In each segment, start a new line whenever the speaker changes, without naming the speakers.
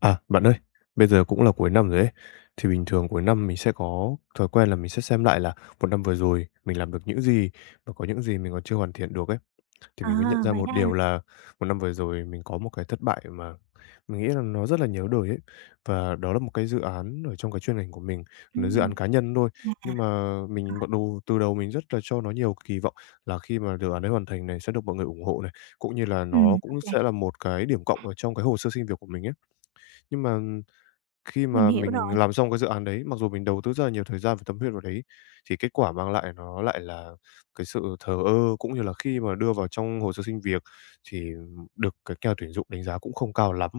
À, bạn ơi, bây giờ cũng là cuối năm rồi ấy. Thì bình thường cuối năm mình sẽ có thói quen là mình sẽ xem lại là một năm vừa rồi mình làm được những gì và có những gì mình còn chưa hoàn thiện được ấy. Thì
À,
mình mới nhận ra
Vậy
một
đó ha.
điều là một năm vừa rồi mình có một cái thất bại mà mình nghĩ là nó rất là nhớ đời ấy. Và đó là một cái dự án ở trong cái chuyên ngành của mình, nó dự
Ừm.
án cá nhân thôi.
Chà.
Nhưng mà mình bắt đầu từ đầu mình rất là cho nó nhiều kỳ vọng, là khi mà dự án ấy hoàn thành này sẽ được mọi người ủng hộ này, cũng như là
Ừm,
nó
ô
cũng
kê,
sẽ là một cái điểm cộng ở trong cái hồ sơ xin việc của mình ấy. Nhưng mà khi
mình
mà
hiểu
mình
rồi,
làm xong cái dự án đấy, mặc dù mình đầu tư rất là nhiều thời gian và tâm huyết vào đấy, thì kết quả mang lại nó lại là cái sự thờ ơ, cũng như là khi mà đưa vào trong hồ sơ xin việc thì được cái nhà tuyển dụng đánh giá cũng không cao lắm.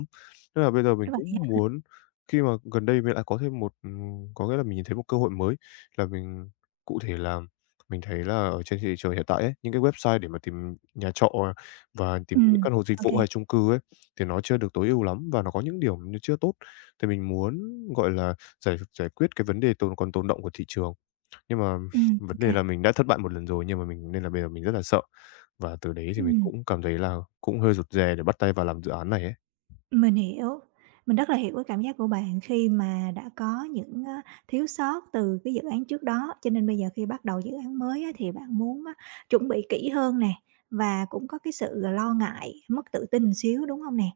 Nên là bây giờ mình
đúng vậy
cũng
á.
muốn, khi mà gần đây mình lại có thêm một có nghĩa là mình nhìn thấy một cơ hội mới, là mình, cụ thể là mình thấy là ở trên thị trường hiện tại ấy, những cái website để mà tìm nhà trọ và tìm những
Ừm,
căn hộ dịch
ô
vụ
kê,
hay chung cư ấy, thì nó chưa được tối ưu lắm và nó có những điểm nó chưa tốt. Thì mình muốn, gọi là, giải giải quyết cái vấn đề còn tồn đọng của thị trường. Nhưng mà
ô
vấn đề
kê,
là mình đã thất bại một lần rồi, nhưng mà mình nên là bây giờ mình rất là sợ. Và từ đấy thì mình
ừm.
cũng cảm thấy là cũng hơi rụt rè để bắt tay vào làm dự án này ấy.
Mình hiểu, mình rất là hiểu cái cảm giác của bạn khi mà đã có những, thiếu sót từ cái dự án trước đó, cho nên bây giờ khi bắt đầu dự án mới á thì bạn muốn á chuẩn bị kỹ hơn nè, và cũng có cái sự lo ngại, mất tự tin một xíu, đúng không nè?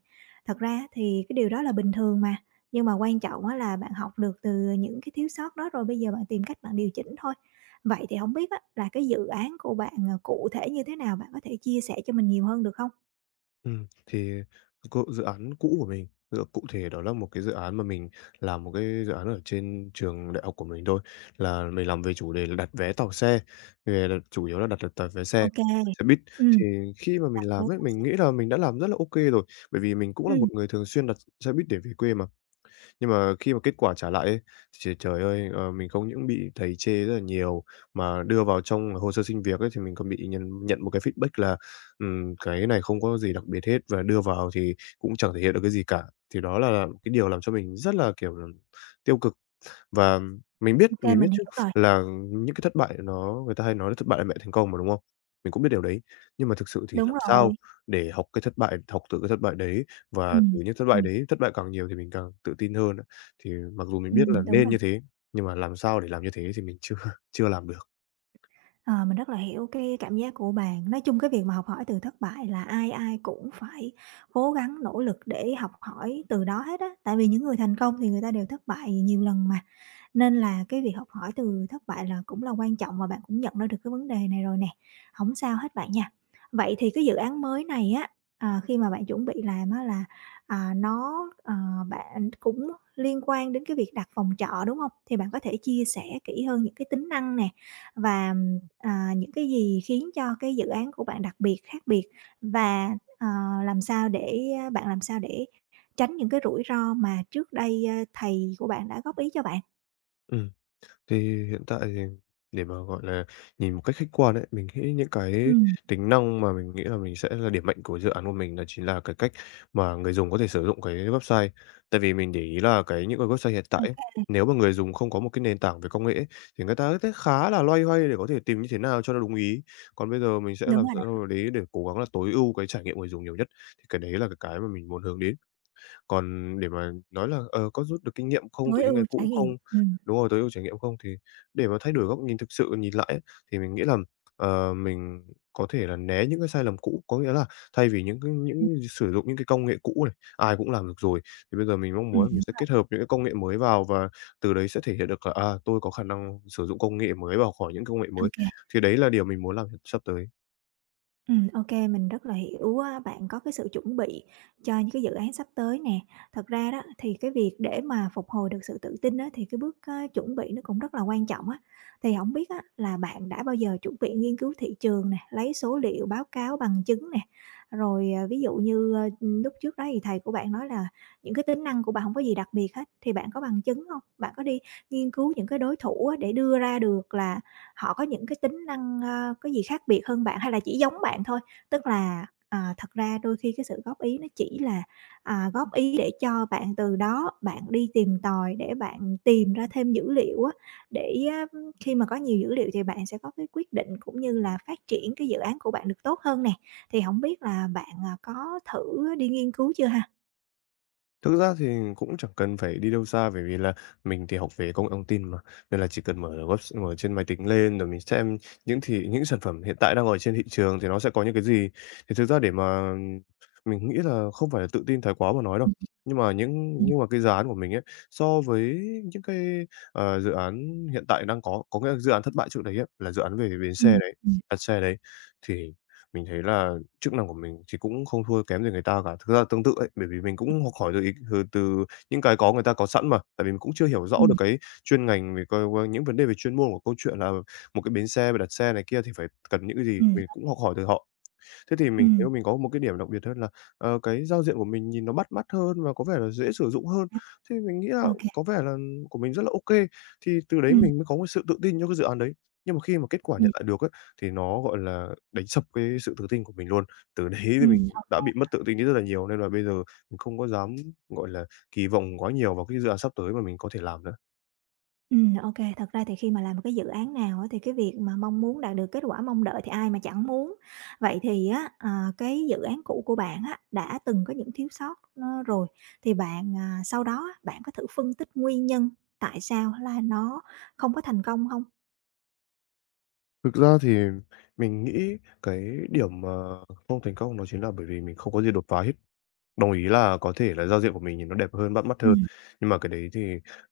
Thật ra thì cái điều đó là bình thường mà, nhưng mà quan trọng á là bạn học được từ những cái thiếu sót đó rồi bây giờ bạn tìm cách bạn điều chỉnh thôi. Vậy thì không biết á là cái dự án của bạn, cụ thể như thế nào? Bạn có thể chia sẻ cho mình nhiều hơn được không?
Thì cộ dự án cũ của mình, dự cụ thể đó là một cái dự án mà mình làm, một cái dự án ở trên trường đại học của mình thôi, là mình làm về chủ đề là đặt vé tàu xe, về là chủ yếu là đặt đặt vé xe,
Ok kê.
xe buýt.
Ừm.
Thì khi mà mình làm ấy, mình nghĩ là mình đã làm rất là ok rồi, bởi vì mình cũng là một người thường xuyên đặt xe buýt để về quê mà. Nhưng mà khi mà kết quả trả lại ấy, trời trời ơi, mình không những bị thầy chê rất là nhiều, mà đưa vào trong hồ sơ xin việc ấy, thì mình còn bị nhận nhận một cái feedback là, cái này không có gì đặc biệt hết, và đưa vào thì cũng chẳng thể hiện được cái gì cả. Thì đó là cái điều làm cho mình rất là, kiểu là, tiêu cực. Và mình biết
Ô kê,
mình biết
mình
chứ,
hiểu rồi,
là những cái thất bại nó, người ta hay nói là thất bại là mẹ thành công mà, đúng không? Mình cũng biết điều đấy, nhưng mà thực sự thì
đúng
làm sao
rồi.
để học từ cái thất bại đấy, và
Ừm,
từ những thất bại
ừm,
đấy, thất bại càng nhiều thì mình càng tự tin hơn á. Thì mặc dù mình biết là
đúng
nên
rồi.
như thế, nhưng mà làm sao để làm như thế thì mình chưa chưa làm được.
Ờ, mình rất là hiểu cái cảm giác của bạn. Nói chung cái việc mà học hỏi từ thất bại là ai ai cũng phải cố gắng nỗ lực để học hỏi từ đó hết á, tại vì những người thành công thì người ta đều thất bại nhiều lần mà. Nên là cái việc học hỏi từ thất bại là cũng là quan trọng và bạn cũng nhận ra được cái vấn đề này rồi nè, không sao hết bạn nha. Vậy thì cái dự án mới này á, khi mà bạn chuẩn bị làm á là, nó, bạn cũng liên quan đến cái việc đặt phòng trọ, đúng không? Thì bạn có thể chia sẻ kỹ hơn những cái tính năng nè và, những cái gì khiến cho cái dự án của bạn đặc biệt, khác biệt và, ờ, làm sao để tránh những cái rủi ro mà trước đây, thầy của bạn đã góp ý cho bạn?
Ừm. Thì hiện tại thì để mà, gọi là, nhìn một cách khách quan ấy, mình nghĩ những cái
Ừm,
tính năng mà mình nghĩ là mình sẽ là điểm mạnh của dự án của mình là chính là cái cách mà người dùng có thể sử dụng cái website. Tại vì mình để ý là những cái website hiện tại
ô
ấy,
kê,
nếu mà người dùng không có một cái nền tảng về công nghệ ấy, thì người ta sẽ khá là loay hoay để có thể tìm như thế nào cho nó đúng ý. Còn bây giờ mình sẽ
đúng
làm
rồi đó,
sao đấy để cố gắng là tối ưu cái trải nghiệm người dùng nhiều nhất, thì cái đấy là cái mà mình muốn hướng đến. Còn để mà nói là, ờ, có rút được kinh nghiệm không từ
tối
những ngày
ưu
cũ
trải
không?
nghiệm,
Đúng rồi, tối ưu trải nghiệm không? Thì để mà thay đổi góc nhìn, thực sự nhìn lại ấy, thì mình nghĩ là, ờ, mình có thể là né những cái sai lầm cũ. Có nghĩa là thay vì những cái
ừm,
những sử dụng những cái công nghệ cũ này, ai cũng làm được rồi, thì bây giờ mình mong muốn mình
đúng,
sẽ kết hợp những cái công nghệ mới vào, và từ đấy sẽ thể hiện được là, à, tôi có khả năng sử dụng công nghệ mới và khỏi những công nghệ
ô
mới.
kê.
Thì đấy là điều mình muốn làm sắp tới.
Ừm, ô mình rất là hiểu á, bạn có cái sự chuẩn bị cho những cái dự án sắp tới nè. Thật ra đó thì cái việc để mà phục hồi được sự tự tin á, thì cái bước, chuẩn bị nó cũng rất là quan trọng á. Thì không biết á, là bạn đã bao giờ chuẩn bị nghiên cứu thị trường nè, lấy số liệu, báo cáo, bằng chứng nè, rồi, ví dụ như, lúc trước đó thì thầy của bạn nói là những cái tính năng của bạn không có gì đặc biệt hết, thì bạn có bằng chứng không? Bạn có đi nghiên cứu những cái đối thủ á, để đưa ra được là họ có những cái tính năng, có gì khác biệt hơn bạn hay là chỉ giống bạn thôi? Tức là, thật ra đôi khi cái sự góp ý nó chỉ là, góp ý để cho bạn từ đó bạn đi tìm tòi để bạn tìm ra thêm dữ liệu á, để á, khi mà có nhiều dữ liệu thì bạn sẽ có cái quyết định cũng như là phát triển cái dự án của bạn được tốt hơn nè. Thì không biết là bạn, có thử đi nghiên cứu chưa ha?
Thực ra thì cũng chẳng cần phải đi đâu xa, bởi vì là mình thì học về công nghệ thông tin mà, nên là chỉ cần mở trên máy tính lên rồi mình xem những sản phẩm hiện tại đang ở trên thị trường thì nó sẽ có những cái gì. Thì thực ra để mà mình nghĩ là không phải là tự tin thái quá mà nói đâu, nhưng mà
Ừ,
cái dự án của mình ấy, so với những cái, ờ, dự án hiện tại đang có nghĩa là dự án thất bại trước đấy á, là dự án về bến
ừ,
xe đấy,
ừm,
đặt xe đấy, thì mình thấy là chức năng của mình thì cũng không thua kém gì người ta cả. Thực ra tương tự ấy, bởi vì mình cũng học hỏi được ý từ từ những cái người ta có sẵn mà, tại vì mình cũng chưa hiểu
ừ,
rõ được cái chuyên ngành, về coi qua những vấn đề về chuyên môn của câu chuyện là một cái bến xe và đặt xe này kia thì phải cần những cái gì,
ừ.
mình cũng học hỏi từ họ. Thế thì mình
Ừm,
thấy mình có một cái điểm đặc biệt hơn là, ờ, cái giao diện của mình nhìn nó bắt mắt hơn và có vẻ là dễ sử dụng hơn.
ừm.
Thế mình nghĩ là
Ô kê.
có vẻ là của mình rất là ok, thì từ đấy
Ừm.
mình mới có một sự tự tin cho cái dự án đấy. Nhưng mà khi mà kết quả nhận lại được ấy, thì nó, gọi là, đánh sập cái sự tự tin của mình luôn. Từ đấy thì mình đã bị mất tự tin đi rất là nhiều, nên là bây giờ mình không có dám, gọi là, kỳ vọng quá nhiều vào cái dự án sắp tới mà mình có thể làm nữa.
Ừm. Thật ra thì khi mà làm một cái dự án nào á, thì cái việc mà mong muốn đạt được kết quả mong đợi thì ai mà chẳng muốn. Vậy thì á, cái dự án cũ của bạn á, đã từng có những thiếu sót, rồi, thì bạn, sau đó á, bạn có thử phân tích nguyên nhân tại sao là nó không có thành công không?
Thực ra thì mình nghĩ cái điểm mà không thành công nó chính là bởi vì mình không có gì đột phá hết. Đồng ý là có thể là giao diện của mình nhìn nó đẹp hơn, bắt mắt hơn,
Ừm,
nhưng mà cái đấy thì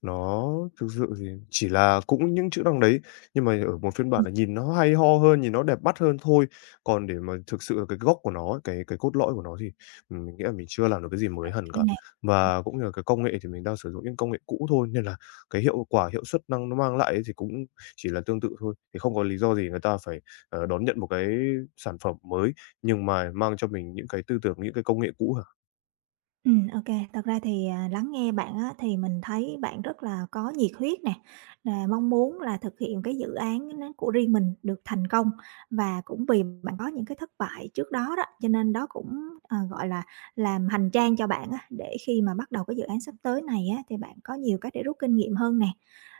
nó thực sự thì chỉ là cũng những chữ đằng đấy, nhưng mà ở một phiên bản
ừm,
là nhìn nó hay ho hơn, nhìn nó đẹp mắt hơn thôi. Còn để mà thực sự là cái gốc của nó ấy, cái cốt lõi của nó thì, mình nghĩ là mình chưa làm được cái gì mới hẳn cả.
cái này.
Và cũng như là cái công nghệ thì mình đang sử dụng những công nghệ cũ thôi, nên là cái hiệu quả, hiệu suất năng nó mang lại ấy thì cũng chỉ là tương tự thôi, thì không có lý do gì người ta phải, ờ, đón nhận một cái sản phẩm mới, nhưng mà mang cho mình những cái tư tưởng, những cái công nghệ cũ.
Ừm. Thật ra thì, lắng nghe bạn á, thì mình thấy bạn rất là có nhiệt huyết nè, là mong muốn là thực hiện cái dự án nó của riêng mình được thành công và cũng vì bạn có những cái thất bại trước đó đó, cho nên đó cũng, gọi là, làm hành trang cho bạn á, để khi mà bắt đầu cái dự án sắp tới này á, thì bạn có nhiều cách để rút kinh nghiệm hơn nè.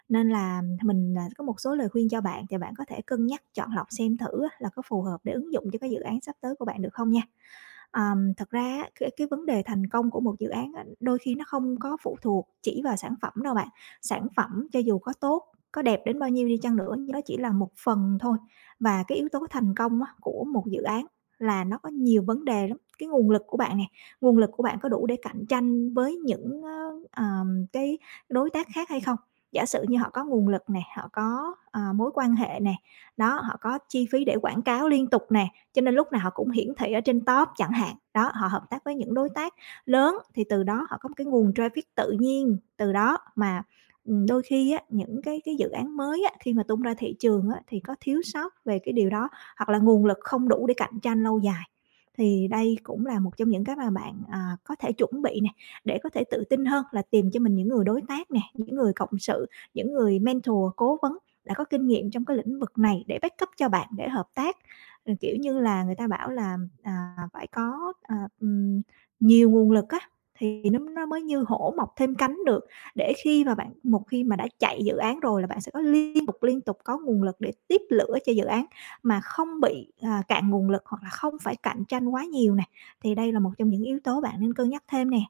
Nên là mình, có một số lời khuyên cho bạn thì bạn có thể cân nhắc chọn lọc xem thử á, là có phù hợp để ứng dụng cho cái dự án sắp tới của bạn được không nha. Thật ra á, cái vấn đề thành công của một dự án á, đôi khi nó không có phụ thuộc chỉ vào sản phẩm đâu bạn. Sản phẩm cho dù có tốt, có đẹp đến bao nhiêu đi chăng nữa, nó chỉ là một phần thôi. Và cái yếu tố thành công á, của một dự án là nó có nhiều vấn đề lắm. Cái nguồn lực của bạn nè, nguồn lực của bạn có đủ để cạnh tranh với những, cái đối tác khác hay không? Giả sử như họ có nguồn lực nè, họ có, mối quan hệ nè, đó, họ có chi phí để quảng cáo liên tục nè, cho nên lúc nào họ cũng hiển thị ở trên top chẳng hạn. Đó, họ hợp tác với những đối tác lớn thì từ đó họ có một cái nguồn traffic tự nhiên, từ đó mà, đôi khi á, những cái dự án mới á, khi mà tung ra thị trường á, thì có thiếu sót về cái điều đó, hoặc là nguồn lực không đủ để cạnh tranh lâu dài. Thì đây cũng là một trong những cái mà bạn, có thể chuẩn bị nè, để có thể tự tin hơn là tìm cho mình những người đối tác nè, những người cộng sự, những người mentor, cố vấn đã có kinh nghiệm trong cái lĩnh vực này để backup cho bạn để hợp tác. Ờ, kiểu như là, người ta bảo là, phải có, ừm, nhiều nguồn lực á, thì nó mới như hổ mọc thêm cánh được, để khi mà bạn một khi mà đã chạy dự án rồi là bạn sẽ có liên tục có nguồn lực để tiếp lửa cho dự án, mà không bị, cạn nguồn lực hoặc là không phải cạnh tranh quá nhiều nè, thì đây là một trong những yếu tố bạn nên cân nhắc thêm nè.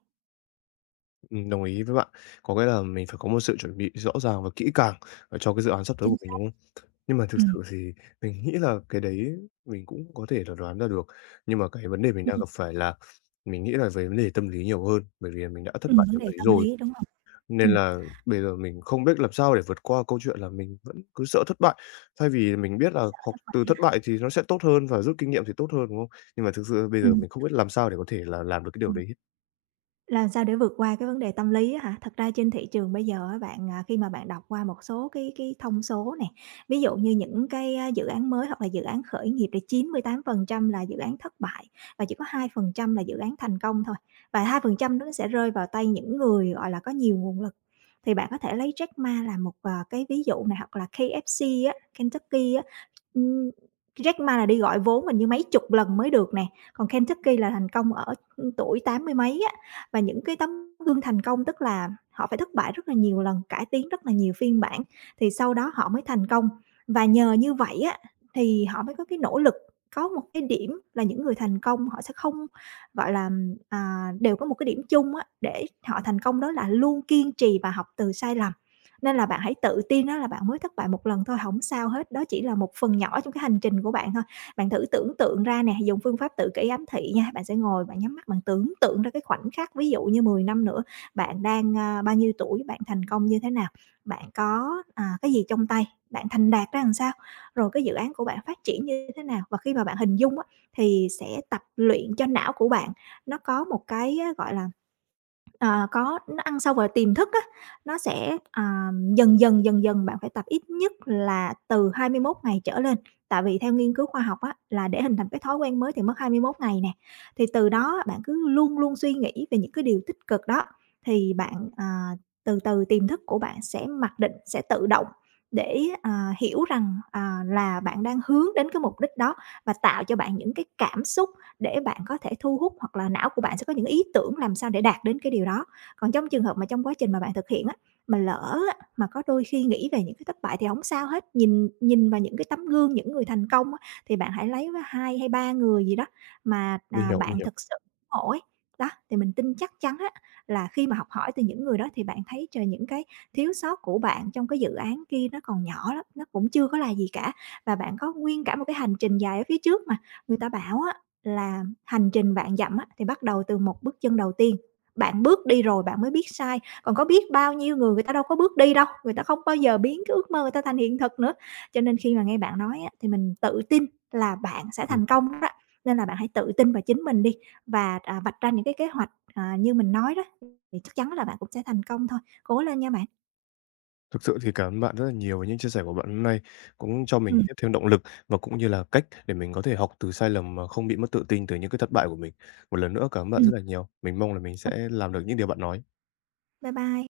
Đồng ý với bạn. Có nghĩa là mình phải có một sự chuẩn bị rõ ràng và kỹ càng, ờ, cho cái dự án sắp tới của
Chính
mình,
xác.
đúng không? Nhưng mà thực
Ừm,
sự thì mình nghĩ là cái đấy mình cũng có thể là đoán ra được. Nhưng mà cái vấn đề mình đang
ừm,
gặp phải là mình nghĩ là về vấn đề tâm lý nhiều hơn, bởi vì mình đã thất bại
vấn
trong
đề
đấy
tâm
rồi,
lý, đúng không?
nên
Ừm,
là bây giờ mình không biết làm sao để vượt qua câu chuyện là mình vẫn cứ sợ thất bại. Thay vì mình biết là
sợ
học
thất
từ
bại
thất
ha,
bại thì nó sẽ tốt hơn và rút kinh nghiệm thì tốt hơn, đúng không? Nhưng mà thực sự bây giờ
ừm.
mình không biết làm sao để có thể là làm được cái điều đấy.
Làm sao để vượt qua cái vấn đề tâm lý á hả? Thật ra trên thị trường bây giờ á bạn, khi mà bạn đọc qua một số cái thông số nè, ví dụ như những cái, dự án mới hoặc là dự án khởi nghiệp thì 98% là dự án thất bại và chỉ có 2% là dự án thành công thôi, và 2% đó nó sẽ rơi vào tay những người, gọi là, có nhiều nguồn lực. Thì bạn có thể lấy Jack Ma làm một, cái ví dụ này hoặc là KFC á, Kentucky á, ừm, Jack Ma là đi gọi vốn mình như mấy chục lần mới được nè, còn Kentucky là thành công ở, tuổi tám mươi mấy á. Và những cái tấm gương thành công tức là họ phải thất bại rất là nhiều lần, cải tiến rất là nhiều phiên bản thì sau đó họ mới thành công. Và nhờ như vậy á, thì họ mới có cái nỗ lực, có một cái điểm là những người thành công họ sẽ không, gọi là, đều có một cái điểm chung á, để họ thành công đó là luôn kiên trì và học từ sai lầm. Nên là bạn hãy tự tin đó là bạn mới thất bại một lần thôi, không sao hết, đó chỉ là một phần nhỏ trong cái hành trình của bạn thôi. Bạn thử tưởng tượng ra nè, dùng phương pháp tự kỷ ám thị nha, bạn sẽ ngồi bạn nhắm mắt bạn tưởng tượng ra cái khoảnh khắc, ví dụ như 10 năm nữa bạn đang, bao nhiêu tuổi, bạn thành công như thế nào, bạn có, cái gì trong tay, bạn thành đạt ra làm sao, rồi cái dự án của bạn phát triển như thế nào. Và khi mà bạn hình dung á, thì sẽ tập luyện cho não của bạn nó có một cái á, gọi là. Ờ, có, nó ăn sâu vào tiềm thức á, nó sẽ, dần dần, dần dần bạn phải tập ít nhất là từ 21 ngày trở lên. Tại vì theo nghiên cứu khoa học á, là để hình thành cái thói quen mới thì mất 21 ngày nè, thì từ đó bạn cứ luôn luôn suy nghĩ về những cái điều tích cực đó, thì bạn, từ từ tiềm thức của bạn sẽ mặc định, sẽ tự động để, hiểu rằng, là bạn đang hướng đến cái mục đích đó và tạo cho bạn những cái cảm xúc để bạn có thể thu hút hoặc là não của bạn sẽ có những ý tưởng làm sao để đạt đến cái điều đó. Còn trong trường hợp mà trong quá trình mà bạn thực hiện á, mà lỡ á, mà có đôi khi nghĩ về những cái thất bại thì không sao hết, nhìn nhìn vào những cái tấm gương, những người thành công á, thì bạn hãy lấy 2 hay 3 người gì đó mà,
Mình hiểu, mình
bạn
hiểu.
thực sự ngộ ấy. Đó, thì mình tin chắc chắn á, là khi mà học hỏi từ những người đó thì bạn thấy trời, những cái thiếu sót của bạn trong cái dự án kia nó còn nhỏ lắm, nó cũng chưa có là gì cả, và bạn có nguyên cả một cái hành trình dài ở phía trước mà. Người ta bảo á là hành trình vạn dặm á, thì bắt đầu từ một bước chân đầu tiên, bạn bước đi rồi bạn mới biết sai, còn có biết bao nhiêu người người ta đâu có bước đi đâu, người ta không bao giờ biến cái ước mơ người ta thành hiện thực nữa. Cho nên khi mà nghe bạn nói á, thì mình tự tin là bạn sẽ thành công đó, nên là bạn hãy tự tin vào chính mình đi và, vạch ra những cái kế hoạch, như mình nói đó, thì chắc chắn là bạn cũng sẽ thành công thôi. Cố lên nha bạn!
Thực sự thì cảm ơn bạn rất là nhiều với những chia sẻ của bạn hôm nay, cũng cho mình
Ừm,
tiếp thêm động lực và cũng như là cách để mình có thể học từ sai lầm mà không bị mất tự tin từ những cái thất bại của mình. Một lần nữa cảm ơn bạn rất
ừm,
là nhiều. Mình mong là mình sẽ làm được những điều bạn nói.
bye bye.